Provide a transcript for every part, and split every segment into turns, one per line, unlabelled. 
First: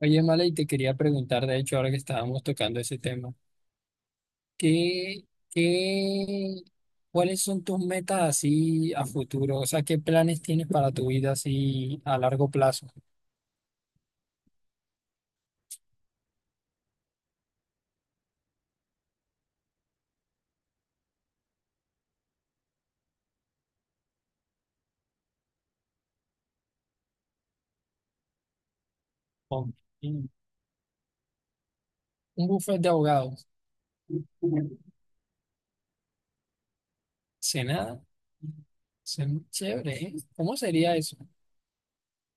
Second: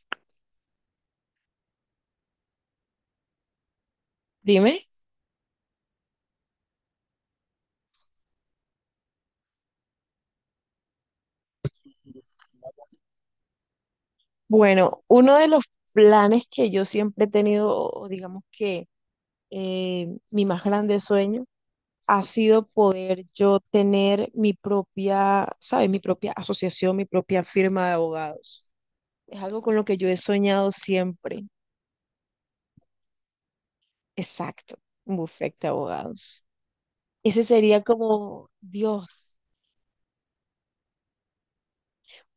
Oye, Mala, y te quería preguntar, de hecho, ahora que estábamos tocando ese tema,
Dime.
¿qué, qué, cuáles son tus metas así a futuro? O sea, ¿qué planes tienes para tu vida así a largo plazo?
Bueno, uno de los planes que yo siempre he tenido, o digamos que mi más grande sueño, ha sido poder yo tener mi propia, ¿sabes? Mi propia asociación, mi propia firma de abogados. Es algo
Oh,
con lo que yo he
un
soñado siempre.
Un buffet de abogados,
Exacto, un bufete de abogados. Ese sería
cena,
como, Dios.
cena chévere, ¿eh? ¿Cómo sería eso?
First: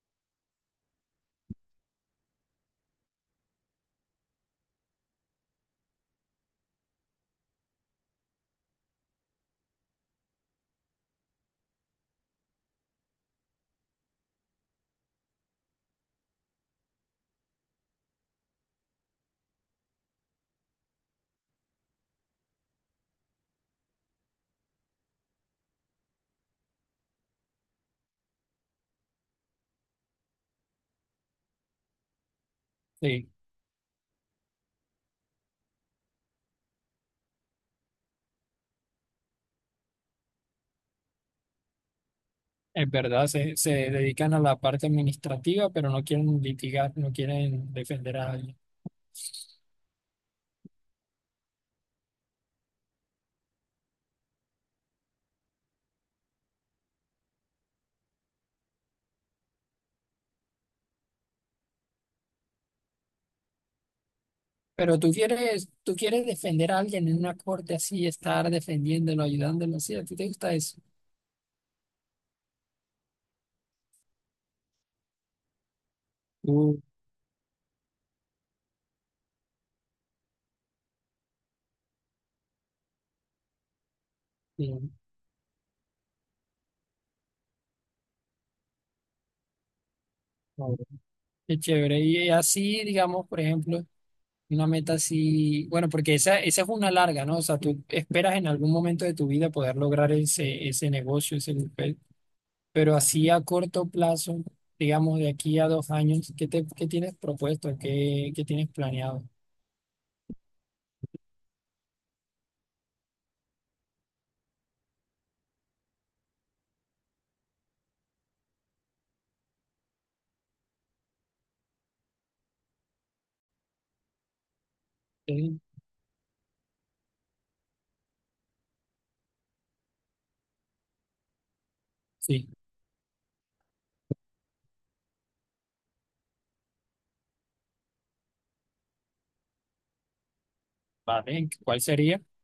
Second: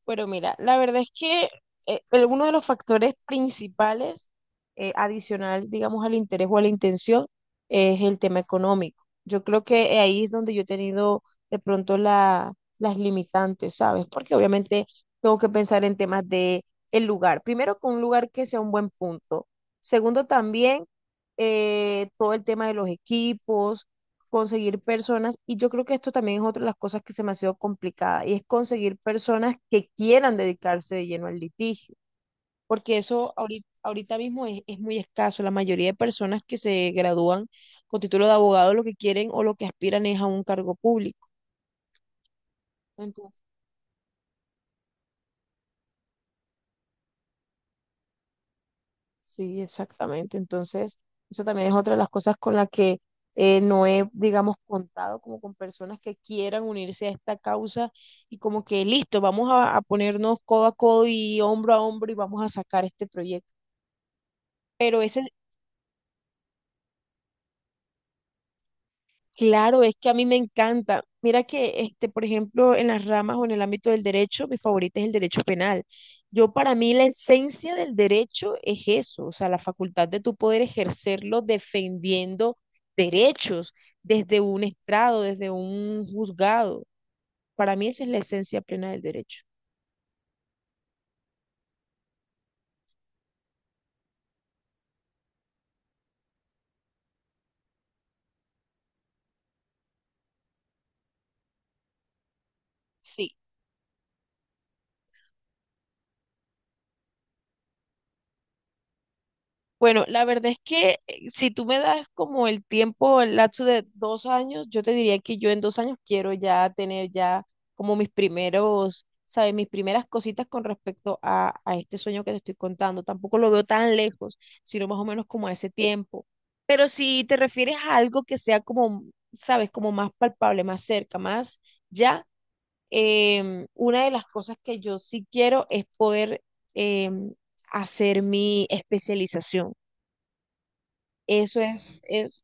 Pero mira, la verdad es que uno de los factores principales adicional, digamos, al interés o a la intención es el tema económico. Yo creo que ahí es donde yo he tenido de pronto la- las limitantes, ¿sabes? Porque obviamente tengo que pensar en temas de el lugar. Primero, con un lugar que sea un buen punto. Segundo, también todo el tema de los equipos, conseguir personas, y yo creo que esto también es otra de las cosas que se me ha sido complicada, y es conseguir personas que quieran dedicarse de lleno al litigio, porque
Sí,
eso ahorita, ahorita mismo es muy escaso. La mayoría de personas que se gradúan con título de abogado lo que quieren o lo que aspiran es a un cargo público.
es verdad,
Entonces,
se dedican a la parte administrativa, pero no quieren litigar, no quieren defender a alguien.
sí, exactamente. Entonces, eso también es otra de las cosas con las que no he, digamos, contado como con personas que quieran unirse a esta causa y como que listo, vamos a ponernos codo a codo y hombro a hombro y vamos a sacar este proyecto.
Pero
Pero
tú
ese,
quieres, tú quieres defender a alguien en una corte así, estar defendiéndolo, ayudándolo,
claro, es
así, ¿a
que a
ti
mí
te
me
gusta eso?
encanta. Mira que, este, por ejemplo, en las ramas o en el ámbito del derecho, mi favorita es el derecho penal. Yo, para
Uh,
mí, la esencia del derecho es eso, o sea, la facultad de tu poder ejercerlo defendiendo derechos desde un
sí,
estrado, desde un juzgado. Para mí, esa es la esencia plena del derecho.
claro. Qué chévere. Y así, digamos, por ejemplo, una meta así, bueno, porque esa es una larga, ¿no? O sea, tú esperas en algún momento de tu vida poder lograr ese negocio, ese papel, pero así
Sí.
a corto plazo, digamos, de aquí a dos años, ¿qué tienes propuesto? ¿Qué tienes planeado?
Bueno, la verdad es que si tú me das como el tiempo, el lapso de 2 años, yo te diría que yo en 2 años quiero ya tener ya como mis primeros, ¿sabes? Mis primeras cositas con respecto a este sueño que te estoy contando. Tampoco lo veo tan lejos, sino más o menos como a
Sí.
ese tiempo. Pero si te refieres a algo que sea como, ¿sabes? Como más palpable, más cerca, más ya,
Sí,
una de las cosas que yo sí quiero es poder... em, hacer mi especialización.
vale,
Eso
¿cuál sería?
es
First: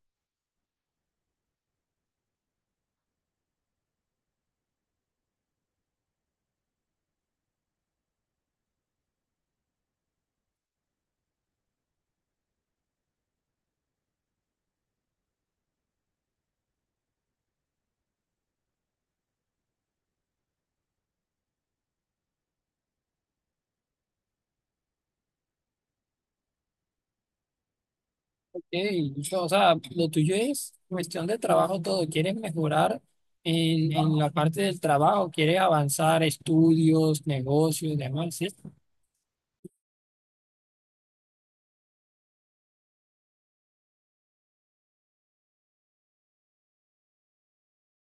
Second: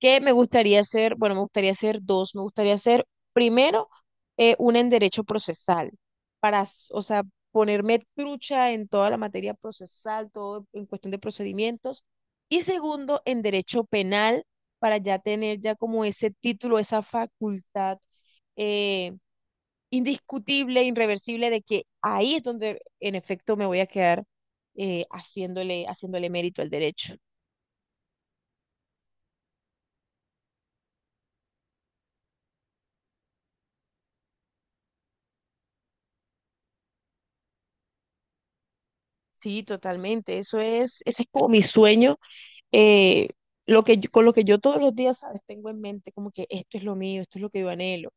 que me gustaría hacer, bueno, me gustaría hacer dos, me gustaría hacer primero una en derecho procesal, para, o sea, ponerme trucha en toda la materia procesal, todo en cuestión de procedimientos, y segundo en derecho penal, para ya tener ya como ese título, esa facultad eh, indiscutible, irreversible, de que ahí es donde en efecto me voy a quedar haciéndole mérito al derecho.
Sí, o sea, lo tuyo es cuestión de trabajo todo. Quieres mejorar en la parte del trabajo, quieres avanzar estudios, negocios, demás, ¿sí?
Sí, totalmente. Eso es, ese es como mi sueño, eh, lo que con lo que yo todos los días, ¿sabes? Tengo en mente como que esto es lo mío, esto es lo que yo anhelo.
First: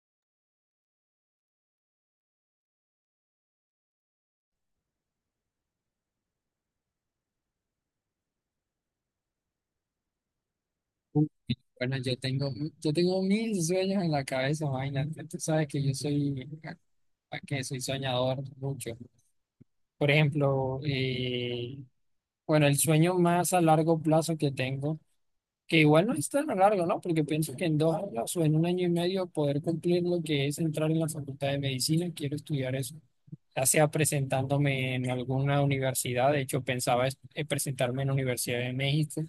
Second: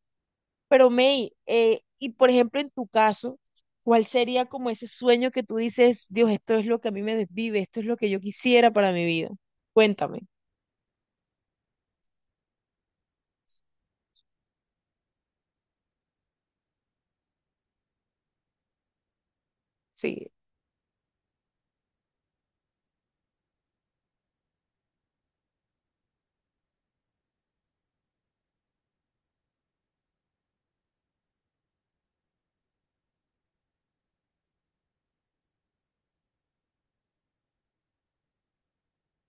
Pero May, y por ejemplo en tu caso, ¿cuál sería como ese sueño que tú dices, Dios, esto es lo que a mí me desvive, esto es lo que yo quisiera para mi vida? Cuéntame.
Uh, bueno, yo tengo mil sueños en la cabeza, imagínate. Tú sabes que que soy soñador mucho. Por
Sí.
ejemplo, bueno, el sueño más a largo plazo que tengo, que igual no es tan a largo, ¿no? Porque pienso que en dos años o en un año y medio poder cumplir lo que es entrar en la facultad de medicina, quiero estudiar eso, ya sea presentándome en alguna universidad. De hecho pensaba presentarme en la Universidad de México,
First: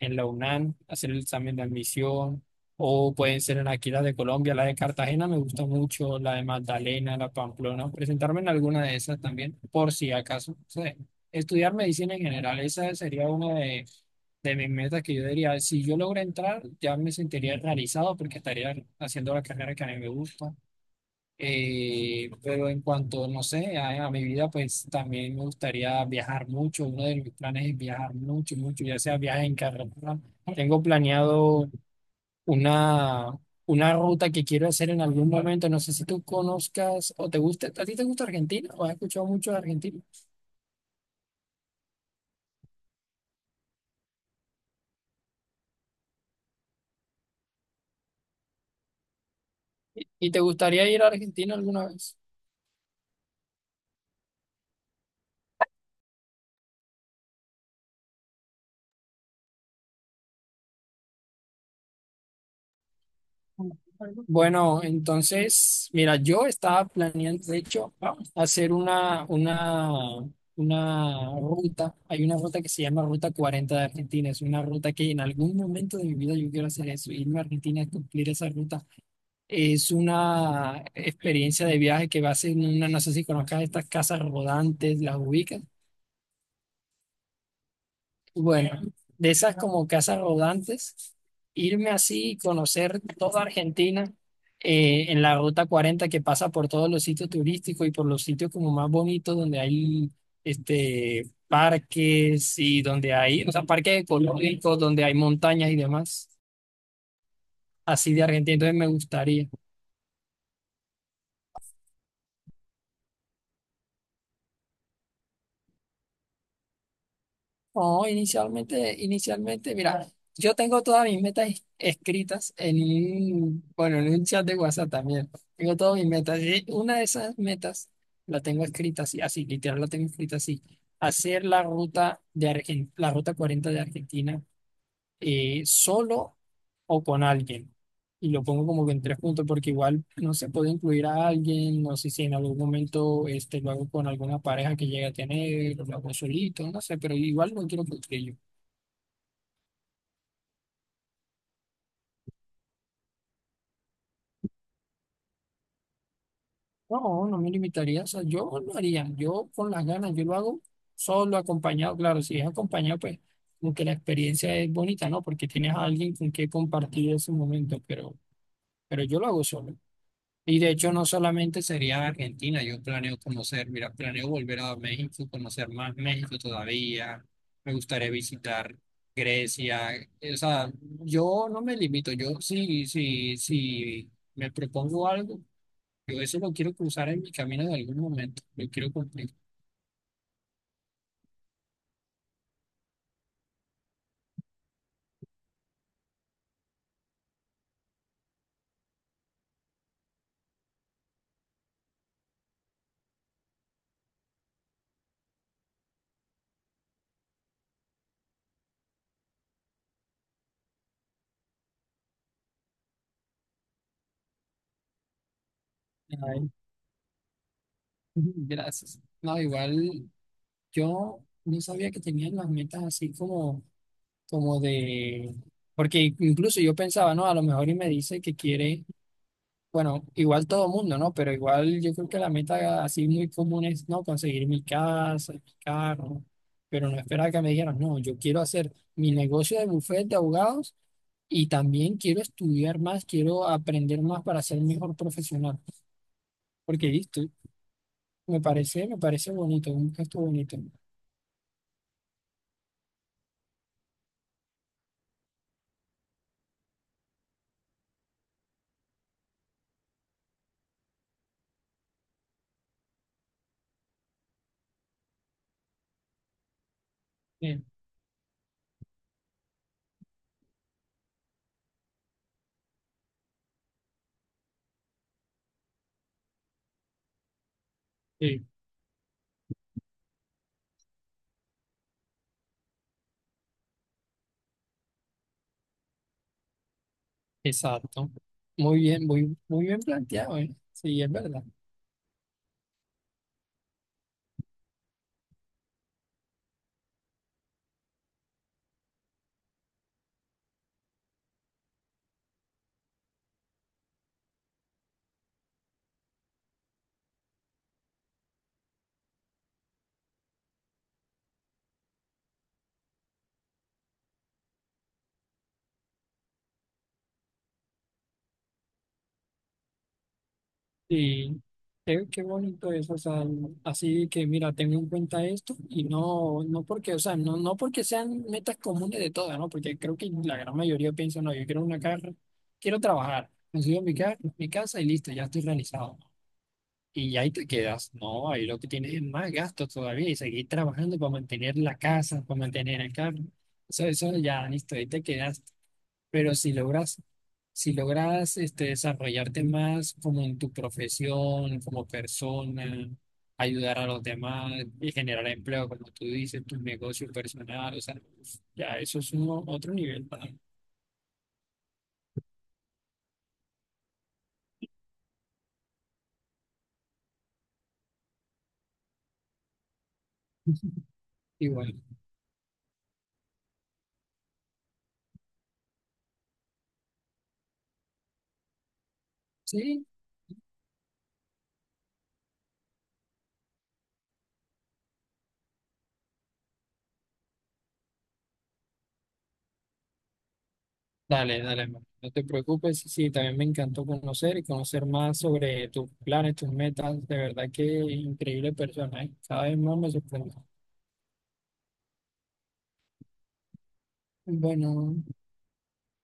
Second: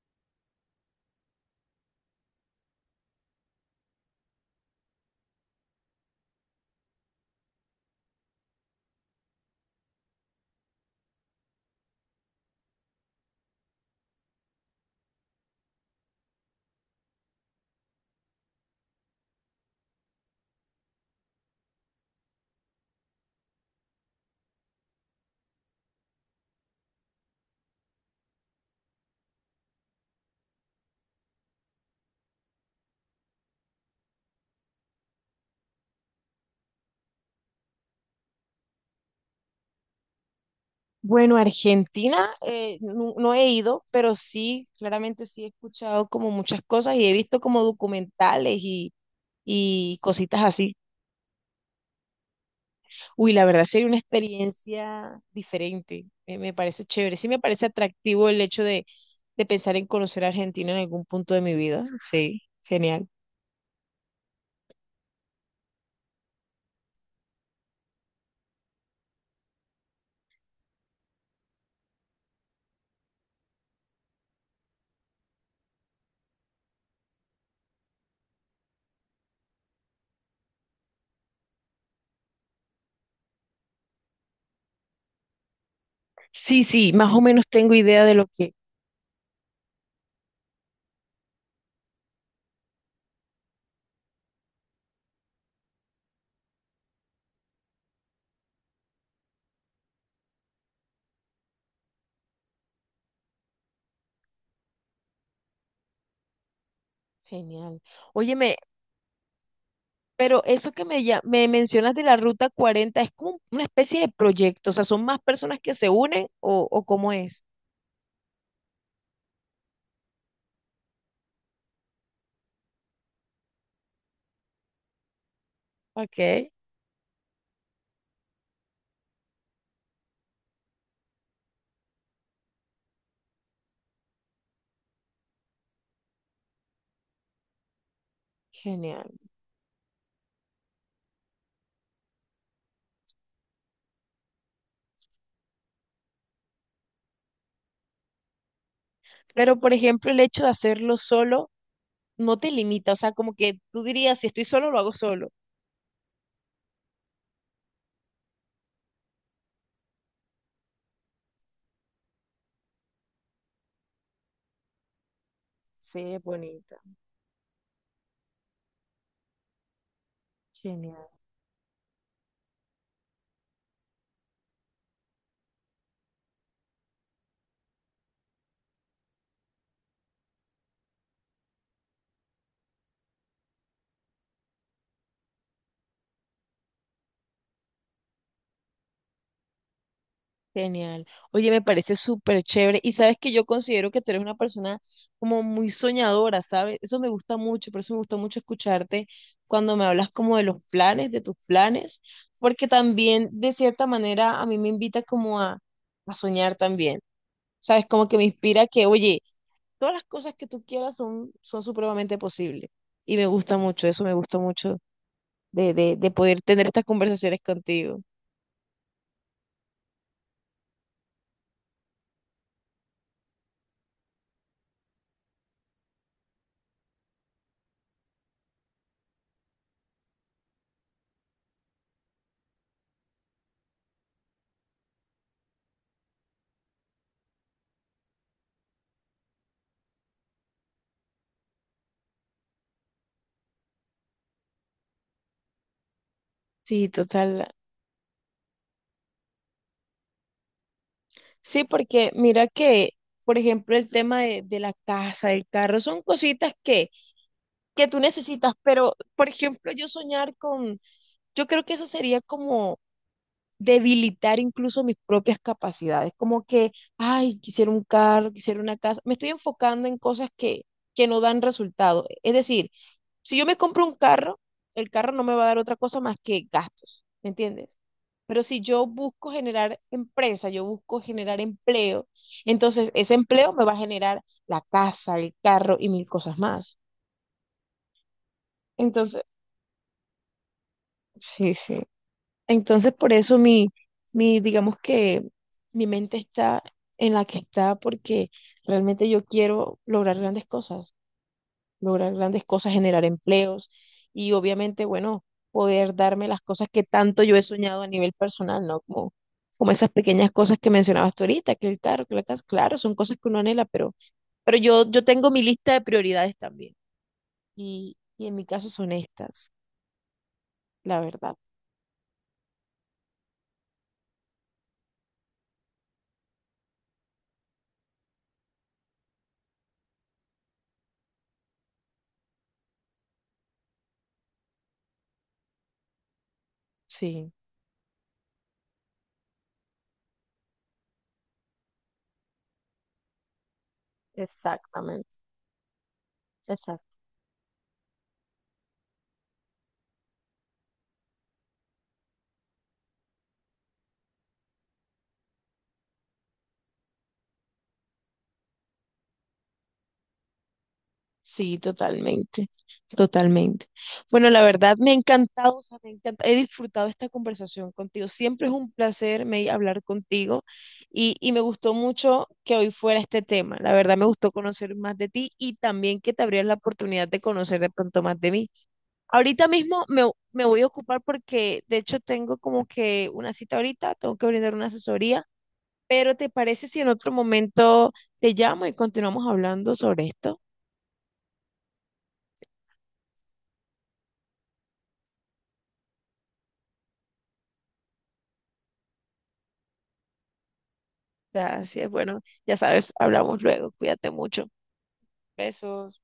en la UNAM, hacer el examen de admisión, o pueden ser en aquí las de Colombia, la de Cartagena me gusta mucho, la de Magdalena, la Pamplona, presentarme en alguna de esas también, por si acaso. O sea, estudiar medicina en general, esa sería una de mis metas que yo diría, si yo logro entrar, ya me sentiría realizado porque estaría haciendo la carrera que a mí me gusta. Pero en cuanto, no sé, a mi vida, pues también me gustaría viajar mucho. Uno de mis planes es viajar mucho, mucho, ya sea viaje en carretera. Tengo planeado una, una ruta que quiero hacer en algún momento. No sé si tú conozcas o te gusta, ¿a ti te gusta Argentina o has escuchado mucho de Argentina?
Bueno, Argentina no, he ido, pero sí, claramente sí he escuchado como muchas cosas y he visto como documentales y
¿Y te
cositas así.
gustaría ir a Argentina alguna vez?
Uy, la verdad sería una experiencia diferente. Me parece chévere. Sí me parece atractivo el hecho de pensar en conocer a Argentina en algún punto de mi vida. Sí, genial.
Bueno, entonces, mira, yo estaba planeando, de hecho, vamos a hacer una ruta. Hay una ruta que se llama Ruta Cuarenta de Argentina. Es una ruta que en algún momento de mi vida yo quiero hacer eso, irme a Argentina a cumplir esa ruta. Es una experiencia de viaje que va a ser una, no sé si conozcas estas casas rodantes, las ubicas.
Sí, sí, más o menos tengo idea de lo que...
Bueno, de esas como casas rodantes, irme así y conocer toda Argentina en la ruta cuarenta que pasa por todos los sitios turísticos y por los sitios como más bonitos donde hay este, parques y donde hay, o sea, parques ecológicos, donde hay montañas y demás,
Genial.
así de
Óyeme,
Argentina. Entonces me gustaría.
pero eso que me mencionas de la Ruta 40 es como una especie de proyecto. O sea, ¿son más personas que se unen o cómo es?
No, inicialmente, mira, yo tengo todas mis metas escritas en bueno, en un chat de WhatsApp también. Tengo todas mis metas.
Ok,
Y una de esas metas la tengo escrita literal la tengo escrita así. Hacer la ruta de la ruta 40 de Argentina, solo o con alguien. Y lo pongo como que en
genial.
tres puntos porque igual no se puede incluir a alguien, no sé si en algún momento este, lo hago con alguna pareja que llegue a tener, o lo hago solito, no sé, pero igual no quiero yo.
Pero, por ejemplo, el hecho de hacerlo solo no te limita. O sea, como que tú dirías, si estoy solo, lo hago solo.
No, no me limitaría, o sea, yo lo haría, yo con las ganas, yo lo hago solo, acompañado. Claro, si es acompañado, pues como que la experiencia es bonita, ¿no? Porque tienes a
Sí,
alguien
es
con quien
bonita.
compartir ese momento, pero yo lo hago solo. Y de hecho no
Genial,
solamente sería Argentina, yo planeo conocer, mira, planeo volver a México, conocer más México todavía, me gustaría visitar Grecia, o sea, yo no me limito, yo sí me propongo algo, yo eso lo quiero cruzar en mi camino de algún momento, lo quiero cumplir.
genial. Oye, me parece súper chévere. Y sabes que yo considero que tú eres una persona como muy soñadora, ¿sabes? Eso me gusta mucho, por eso me gusta mucho escucharte cuando me hablas como de los planes, de tus planes, porque también de cierta manera a mí me invita como a soñar también, ¿sabes? Como que me inspira que, oye, todas las cosas que tú quieras son, son supremamente posibles. Y me gusta mucho, eso me gusta mucho de poder
Ay,
tener estas conversaciones contigo.
gracias. No, igual yo no sabía que tenían las metas así como de, porque incluso yo pensaba, no, a lo mejor y me dice que quiere. Bueno, igual todo mundo, ¿no? Pero igual yo creo que la meta así muy común es, ¿no?, conseguir mi casa, mi carro, pero no esperar que me dijeran, no, yo quiero hacer mi negocio de bufete de abogados y también quiero estudiar más, quiero aprender más para ser mejor profesional. Porque
Sí,
listo,
total.
me parece bonito, un gesto bonito.
Sí, porque mira que, por ejemplo, el tema de la casa, del carro, son cositas que tú necesitas, pero, por ejemplo, yo soñar con, yo creo que eso sería como debilitar incluso mis propias capacidades, como que, ay,
Eh,
quisiera un carro, quisiera una casa, me estoy enfocando en cosas que no dan resultado. Es decir, si yo me compro un carro, el carro no me va a dar otra cosa más que gastos, ¿me entiendes?
eh,
Pero si yo busco generar empresa, yo busco generar empleo, entonces ese empleo me va a generar la casa, el carro y mil cosas más.
exacto. Muy bien,
Entonces,
muy bien planteado, ¿eh? Sí, es verdad.
sí, sí. Entonces por eso digamos que mi mente está en la que está porque realmente yo quiero lograr grandes cosas. Lograr grandes cosas, generar empleos y obviamente, bueno, poder darme las cosas que tanto yo he soñado a nivel personal, ¿no? Como, como esas pequeñas cosas que mencionabas tú ahorita, que el carro, que la casa, claro, son cosas que uno anhela, pero yo tengo mi lista de prioridades también y en mi caso son estas, la verdad.
Sí, qué bonito eso, o sea, así que mira, tengo en cuenta esto y no porque, o sea, no porque sean metas comunes de todas, ¿no? Porque creo que la gran mayoría piensa, no, yo quiero una carrera, quiero trabajar, consigo mi casa y listo, ya estoy realizado. Y ahí
Sí,
te quedas, no, ahí lo que tienes es más gastos todavía y seguir trabajando para mantener la casa, para mantener el carro. Eso ya, listo, ahí te
exactamente,
quedas, pero si
exactamente.
logras, si logras este, desarrollarte más como en tu profesión, como persona, ayudar a los demás y generar empleo, como tú dices, tu negocio personal, o sea, ya eso es otro nivel para mí.
Sí, totalmente, totalmente. Bueno, la verdad me ha encantado, o sea, he disfrutado esta conversación contigo. Siempre es un placer hablar contigo y me
Y
gustó
bueno,
mucho que hoy fuera este tema. La verdad me gustó conocer más de ti y también que te abrieras la oportunidad de conocer de pronto más de mí. Ahorita mismo
sí,
me voy a ocupar porque de hecho tengo como que una cita ahorita, tengo que brindar una asesoría, pero ¿te parece si en otro momento te llamo y continuamos hablando sobre esto?
dale, hermano, no te preocupes, sí, también me encantó conocer y conocer más sobre tus planes, tus metas, de verdad que increíble persona, ¿eh? Cada vez más me sorprende.
Gracias. Bueno, ya sabes, hablamos luego. Cuídate mucho.
Bueno.
Besos.